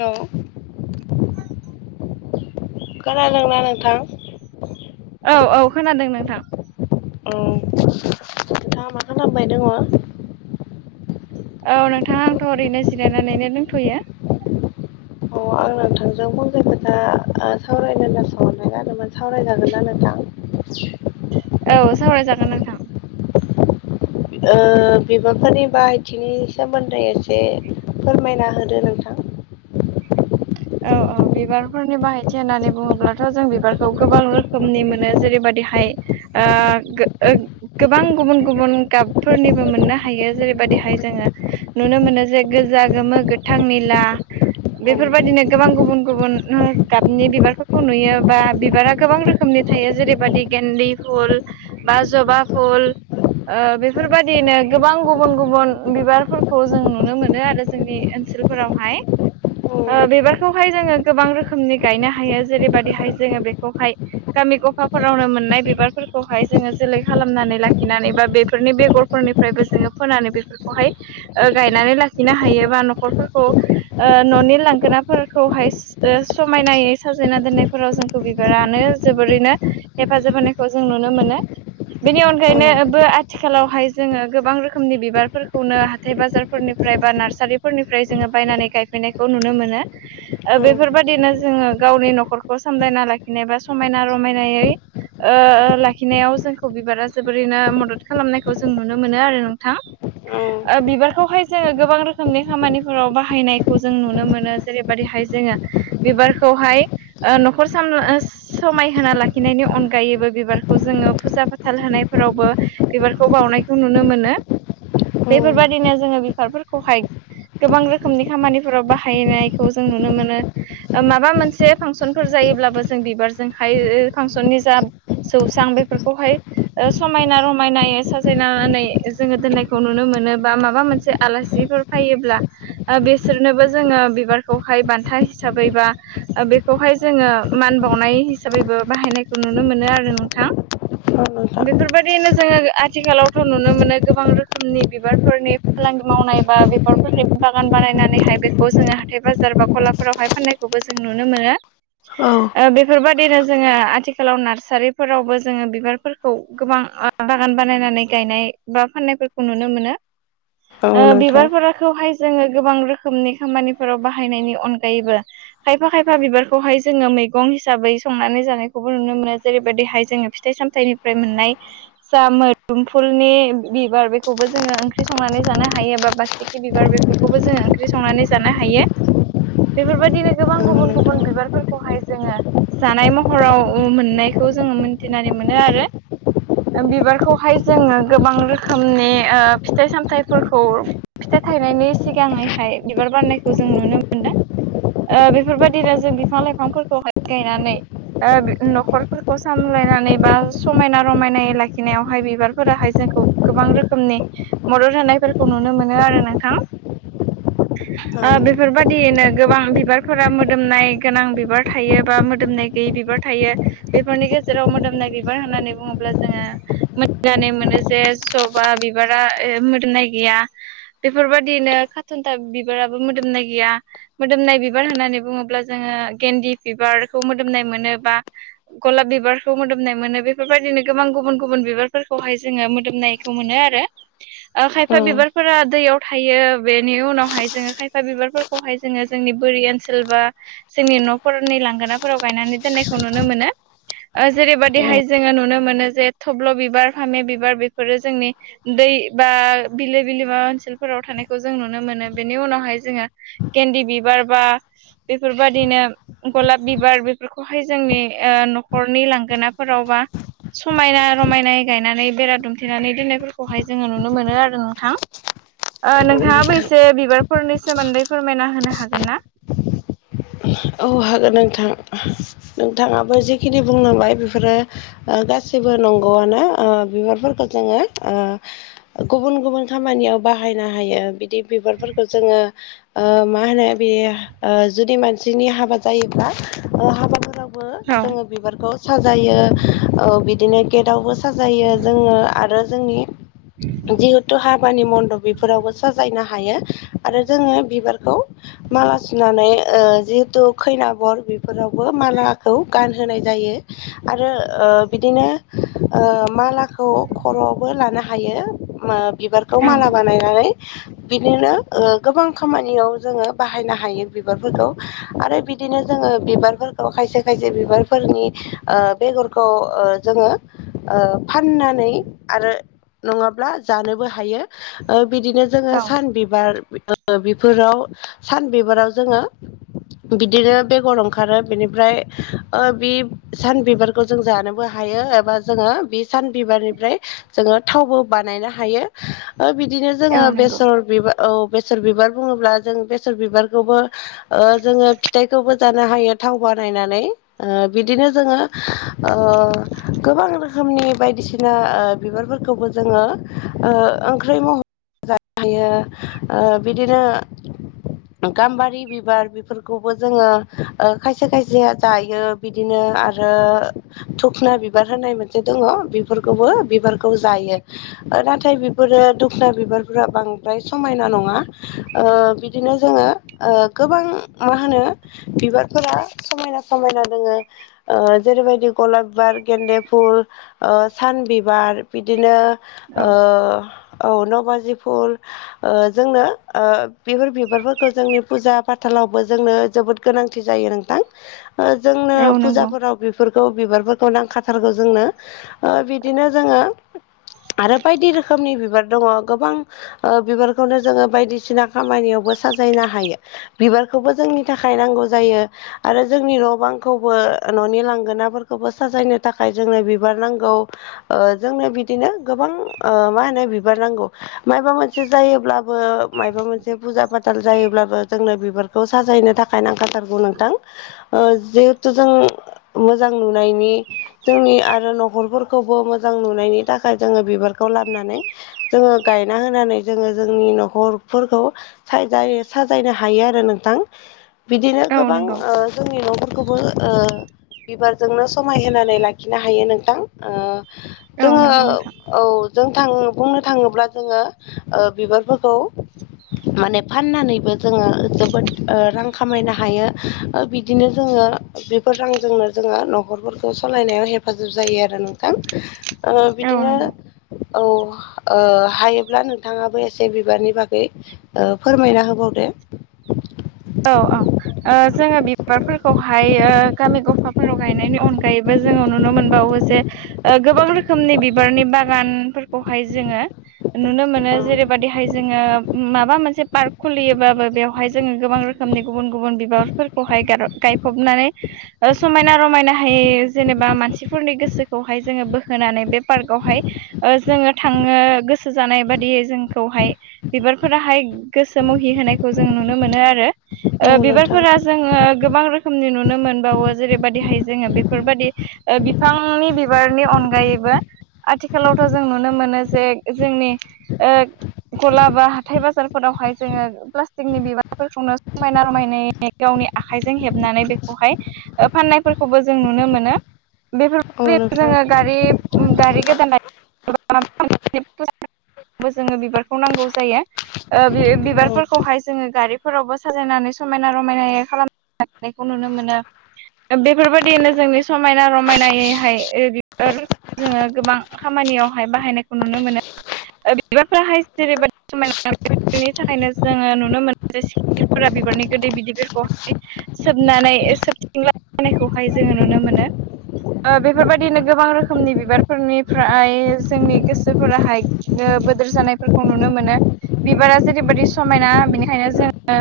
हेल' खोनादोंना नोंथां औ औ खोनादों नोंथां औ नोंथाङख मा खालामबाय दङ'? औ नोंथां आंथ' ओरैनो जिरायनानैनो दंथ'यो। अ आं नोंथांजों फंसे खोथा आ सावरायनो होननासो हरनाय जादोंमोन सावरायजागोन ना नोंथां? [inaudible] औ सावरायजागोन नोंथां। ओ बिबारफोरनि बाहायथिनि सोमोन्दै एसे फोरमायना होदो नोंथां। औ औ बिबारफोरनि बाहायथि होननानै बुंङोब्लाथ' जों बिबारखौ गोबां रोखोमनि मोनो जेरैबादिहाय ओ गो गोबां गुबुन गुबुन गाबफोरनिबो मोननो हायो जेरैबायदिहाय जोङो नुनो मोनो जे गोजा, गोमो, गोथां, निला औ बेफोरबायदिनो गोबां गुबुन गुबुन ओ गाबनि बिबारफोरखौ नुयो बा बिबारा गोबां रोखोमनि थायो जेरैबादि गेन्दि फुल बा जबा फुल ओ बेफोरबादिनो गोबां गुबुन गुबुन बिबारफोरखौ जों नुनो मोनो आरो। जोंनि ओनसोलफोरावहाय। ओ बिबो बेखौहाय जोङो गोबां रोखोमनि गायनो हायो। जेरैबायदिहाय जोङो बेखौहाय गामि गफाफोरावनो मोननाय बिबारफोरखौहाय जोङो जोलै खालामनानै लाखिनानै बा बेफोरनि बेगर फोरनिफ्रायबो जोङो फोनानै बेफोरखौहाय ओ गायनानै लाखिनो हायो बा न'खरफोरखौ ओ न'नि लांगोनाफोर खौहाय ओ समायनायै साजायना दोननायफोराव जोंखौ बिबारानो जोबोरैनो हेफाजाब होनायखौ जों नुनो मोनो। बेनि अनगायैनोबो आथिखालावहाय जोङो गोबां रोखोमनि बिबारफोरखौनो हाथाय बाजार फोरनिफ्राय बा नार्सारिफोरनिफ्राय जोङो बायनानै गायफैनायखौ नुनो मोनो। ओ औ बेफोरबायदिनो जोङो गावनि न'खरखौ सामलायना लाखिनाय बा समायना रमायनायै ओ ओ लाखिनायाव जोंखौ बिबारा जोबोरैनो मदद खालामनायखौ जों नुनो मोनो आरो नोंथां। ओ बिबारखौहाय जोङो गोबां रोखोमनि खामानिफोराव बाहायनायखौ जों नुनो मोनो। जेरैबायदिहाय जोङो बिबारखौहाय ओ न'खर साम ओ समाय होना लाखिनायनि अनगायैबो बिबारखौ जोङो फुजा फाथाल होनायफोरावबो बिबारखौ बावनायखौ नुनो मोनो। बेफोरबायदिनो जोङो बिबारफोरखौहाय गोबां रोखोमनि खामानिफोराव बाहायनाय खौ जों नुनो मोनो। ओ माबा मोनसे फांसनफोर जायोब्लाबो जों बिबारजोंहाय ओ फांसननि जा जौसां बेफोरखौहाय ओ समायना रमायनाय साजायनानै जोङो दोननायखौ नुनो मोनो बा माबा मोनसे आलासिफोर फायोब्ला ओ बिसोरनोबो जोङो बिबारखौहाय बान्था हिसाबै बा ओ बेखौहाय जोङो मान बावनाय हिसाबैबो बाहायनायखौ नुनो मोनो आरो नोंथां। औ [unintelligible] बेफोरबायदिनो जोङो आथिखालावथ' नुनो मोनो गोबां रोखोमनि बिबारफोरनि फालांगि मावनाय बा बिबारफोरनि बागान बानायनानैहाय बेखौ जोङो हाथाय बाजार बा गलाफोरावहाय फाननायखौबो जों नुनो मोनो। ओ बेफोरबायदिनो जोङो आथिखालाव नार्सारिफोरावबो जोङो बिबारफोरखौ गोबां बागान बानायनानै गायनाय बा फाननायफोरखौ नुनो मोनो। [inaudible] ओ नोंथां औ नोंथां बिबारफोरखौहाय जोङो गोबां रोखोमनि खामानिफोराव बाहायनायनि अनगायैबो खायफा खायफा बिबारखौहाय जोङो मैगं हिसाबै संनानै जानायखौबो नुनो मोनो जेरैबायदिहाय जोङो फिथाइ साम फाथाइनिफ्राय मोननाय जा मोदोमफुलनि बिबार बेखौबो जोङो ओंख्रि संनानै जानो हायो बा बासिखि बिबार बेखौ खौबो जोङो ओंख्रि संनानै जानो हायो। बेफोरबायदिनो गोबां औ गुबुन नोंथां गुबुन बिबारफोरखौहाय जोङो जानाय महराव ओ मोननायखौ जोङो मोन्थिनानै मोनो आरो ओ बिबारखौहाय जोङो गोबां रोखोमनि ओ फिथाइ सामथाइफोरखौ फिथाय थायनायनि सिगाङैहाय बिबार बारनायखौ जों नुनो मोन्दों। ओ बेफोरबादिनो जों बिफां लाइफांफोरखौहाय गायनानै ओ न खरफोरखौ सामलायनानै बा समायना रमायनाय लाखिनायावहाय बिबारफोराहाय जोंखौ गोबां रोखोमनि मदद होनायफोरखौ नुनो मोनो आरो नोंथां ओ बेफोरबादियैनो गोबां बिबारफोरा मोदोमनाय गोनां बिबार थायो बा मोदोमनाय गैयै बिबार थायो बेफोरनि गेजेराव मोदोमनाय बिबार होननानै बुङोब्ला जोङो मोनथिनानै मोनो जे जबा बिबारा ए मोदोमनाय गैया बेफोरबायदियैनो खारथुनथा बिबाराबो मोदोमनाय गैया मोदोमनाय बिबार होननानै बुङोब्ला जोङो गेन्दि बिबारखौ मोदोमनाय मोनो बा गलाब बिबारखौ मोदोमनाय मोनो बेफोरबायदिनो गोबां गुबुन गुबुन बिबारफोरखौहाय जोङो मोदोमनायखौ मोनो आरो [inaudible] ओ खायफा बिबारफोरा दैयाव थायो बेनि उनावहाय जोङो खायफा बिबारफोरखौहाय जोङो जोंनि बोरि ओनसोल बा जोंनि न फोरनि लांगोनाफोराव गायनानै दोननायखौ नुनो मोनो ओ औ जेरैबादिहाय जोङो नुनो मोनो जे थब्ल बिबार फामे बिबार बेफोरो जोंनि दै बा बिलो बिलोमा ओनसोलफोराव थानायखौ जों नुनो मोनो बेनि उनाव हायो जोङो गेन्दि बिबार बा बेफोरबादिनो गलाब बिबार बेफोरखौहाय जोंनि ओ नखरनि लांगोना फोरावबा समायना रमायनायै गायनानै बेरा दुमथेनानै दोननायफोरखौहाय जोङो नुनो मोनो आरो नोंथां [inaudible] ओ औ नोंथाङाबो नोंथां एसे बिबारफोरनि सोमोन्दै फोरमायना होनो हागोन ना? औ हागोन नोंथां नोंथाङाबो जिखिनि बुंलांबाय बिफोरो ओ गासिबो नंगौआनो ओ बिबारफोरखौ जोङो ओ गुबुन गुबुन खामानियाव बाहायनो हायो बि थिग बिबारफोरखो जोङो ओ मा होनो बेयो जुदि मानस सिनि हाबा जायोब्ला ओ हाबाफोरावबो औ जोङो बिबारखौ साजायो ओ बिदिनो गेटावबो साजायो जोङो आरो जोंनि जिहुत तु हाबानि मन्दब बेफोरावबो साजायनो हायो आरो जोङो बिबारखौ माला सुनानै ओ जिहेतु खैना बर बिफोरावबो मालाखौ गानहोनाय जायो आरो ओ बिदिनो ओ मालाखौ खर आवबो लानो हायो ओ बिबारखौ औ माला बानायनानै बिदिनो ओ गोबां खामानियाव जोङो बाहायनो हायो बिबारफोरखौ आरो बिदिनो जोङो बिबारफोरखौ खायसे खायसे बिबारफोरनि ओ बेगरखौ ओ जोङो ओ फाननानै आरो नङाब्ला जानोबो हायो ओ बिदिनो जोङो सान औ बिबार [unintelligible] बिफोराव सान बिबाराव जोङो बिदिनो बेगर ओंखारो बिनिफ्राय ओ बि सान बिबारखौ जों जानोबो हायो एबा जोङो बि सान बिबारनिफ्राय जोङो थावबो बानायनो हायो ओ बिदिनो जोङो औ नंगौ बेसर बिबा औ बेसर बिबार बुङोब्ला जों बेसर बिबारखौबो ओ जोङो फिथाइखौबो जानो हायो थाव बानायनानै ओ बिदिनो जोङो ओ गोबां रोखोमनि बायदिसिना ओ बिबारफोरखौबो जोङो ओ ओंख्रै मह जानो हायो ओ बिदिनो गाम्बारि बि बार बेफोरखौबो जोङो ओ खायसे खायसेया जायो बिदिनो आरो दुखना बिबार होनाय मोनसे दङ बेफोरखौबो बिबारखौ जायो नाथाय बिफोरो दुखना बिबारफोरा बांद्राय समायना नङा ओ बिदिनो जोङो ओ गोबां मा होनो बिबारफोरा समायना समायना दङो। जेरैबायदि गलाब बिबार गेन्दे फुल अ सान बिबार। बिदिनो अ। औ औ नबाजि फुल जोंनो बेफोर बिबारफोरखौ जोंनि फुजा फाथालावबो जोंनो जोबोद गोनांथि जायो नोंथां। जोंनो औ नंगौ फुजाफोराव फोरखौ बिबारफोरखौ नांखाथारगौ जोंनो ओ बिदिनो जोङो आरो बायदि रोखोमनि बिबार दङ गोबां। अ बिबारखौनो जोङो बायदिसिना खामानियावबो साजायनो हायो। बिबारखौबो जोंनि थाखाय नांगौ जायो। आरो जोंनि न' बांखौबो न'नि लांगोनाफोरखौबो साजायनो थाखाय जोंनो बिबार नांगौ। जोंनो बिदिनो गोबां ओ मा होनो बिबार नांगौ। माबा मोनसे जायोब्लाबो माबा मोनसे फुजा फाथाल जायोब्लाबो जोंनो बिबारखौ साजायहनो थाखाय नांखाथारगौ नोंथां। जिहेथु जों मोजां नुनायनि जोंनि आरो न'खरफोरखौबो मोजां नुनायनि थाखाय जोङो बिबारखौ लाबोनानै जोङो गायना होनानै जोङो जोंनि न'खरफोरखौ साजायो साजाय जायनो हायो आरो नोंथां बिदिनो औ गोबां नंगौ ओ जोंनि न'फोरखौबो ओ बिबारजोंनो समाय होनानै लाखिनो हायो नोंथां अ। औ जोङो नंगौ नोंथां औ जों थां बुंनो थाङोब्ला जोङो बिबारफोरखौ माने फाननानैबो जोङो जोबोद रां खामायनो हायो बिदिनो जोङो बे फोर रांजोंनो जोङो न'खरफोरखौ सालायनायाव हेफाजाब जायो आरो नोंथां। ओ औ बिदिनो नंगौ औ ओ हायोब्ला नोंथाङाबो एसे बिबारनि बागै फोरमायना होबावदो। औ ओं जोङो बिबारफोरखौहाय गामि गफाफोराव गायनायनि अनगायैबो जोङो नुनो मोनबावो जे गोबां रोखोमनि बिबारनि बागानफोरखौहाय जोङो नुनो मोनो जेरैबायदिहाय जोङो माबा मोनसे पार्क खुलियोबाबो बेवहाय जोङो गोबां रोखोमनि गुबुन गुबुन बिबारफोरखौहाय गायफबनानै समायना रमायनाहाय जेनेबा मानसिफोरनि गोसोखौहाय जोङो बोहोनानै बे पार्कआवहाय जोङो थांनो गोसो जानाय बादियै जोंखौहाय बिबारफोराहाय गोसो मुहि होनायखौ जों नुनो मोनो आरो। औ ओ नोंथां बिबारफोरा जोङो गोबां रोखोमनि नुनो मोनबावो जेरैबायदिहाय जोङो बेफोरबायदि ओ बिफांनि बिबारनि अनगायैबो आथिखालावथ' जों नुनो मोनो जे जोंनि ओ गला बा हाथाय बाजारफोरावहाय जोङो प्लास्टिकनि बिबारफोरखौनो सममायना रमायनायै गावनि आखाइजों हेबनानै बेखौहाय ओ फाननायफोरखौबो जों नुनो मोनो औ बेफोरबायदि नोंथां जोङो गारि उम गारि गोदान [inaudible] जोङो बिबारखौ नांगौ जायो। ओ औ बिबारफोरखौहाय जोङो गारिफोरावबो साजायनानै समायना रमायनायै खालामनायखौ नुनो मोनो। बेफोरबायदिनो जोंनि समायना रमायनायैहाय बेफोर जोङो गोबां खामानियावहाय बाहायनायखौ नुनो मोनो। बिबारफोराहाय जेरैबायदि समायना बेनि थाखायनो जोङो नुनो मोनो सि खिरिफोरा बिबारनि गोदै बिदैफोरखौहाय सोबनानै सोबथिंला बायनायखौहाय जोंङो नुनो मोनो। ओ बेफोर बायदिनो गोबां रोखोमनि बिबार फोरनिफ्राय जोंनि गोसोफोराहाय बोदोर जानायफोरखौ नुनो मोनो बिबारा जेरैबायदि समायना बेनिखायनो जोंङो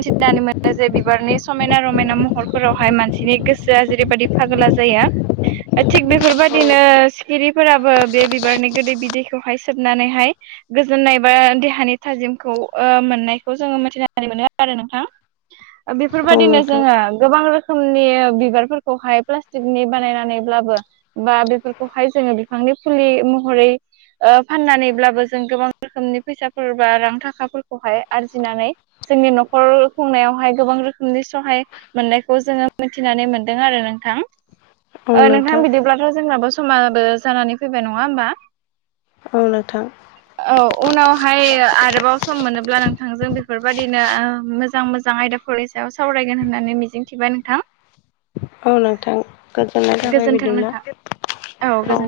मिथिनानै मोनो जे बिबारनि समायना- रमायना महरफोरावहाय मानसिनि गोसोआ जेरैबायदि फागोला जाया थिग बेफोर बायदिनो सिखिरिफोराबो बे बिबारनि गोदै बिदैखौहाय सोबनानैहाय गोजोननाय बा देहानि थाजिमखौ ओ मोननायखौ जोंङो मिथिनो मोनो आरो नोंथां। बेफोर औ नोंथां औ बायदिनो नोंथां जोंङो गोबां रोखोम रोखोमनि बिबार फोरखौहाय प्लास्टिकनि बानायनानैब्लाबो बा बेफोरखौहाय जोंङो बिफांनि फुलि महरै ओ फाननानैब्लाबो जों गोबां रोखोमनि फैसाफोर बा रां थाखा फोरखौहाय आरजिनानै जोंनि नखर खुंनायावहाय गोबां रोखोमनि सहाय मोननायखौ जोंङो मिथिनानै मोनदों आरो नोंथां। नोंथां बिदिब्लाथ' जोंनाबो समाबो जानानै फैबाय नङा होमबा? औ नोंथां। औ उनावहाय आरोबाव सम मोनोब्ला नोंथांजों [unintelligible] बेफोर बायदिनो ओ मोजां- मोजां आयदाफोरनि सायाव सावरायगोन होननानै मिजिं थिबाय नोंथां। औ नोंथां गोजोननाय जाबाय गोजोन्थों बिदिब्ला। नोंथां औ।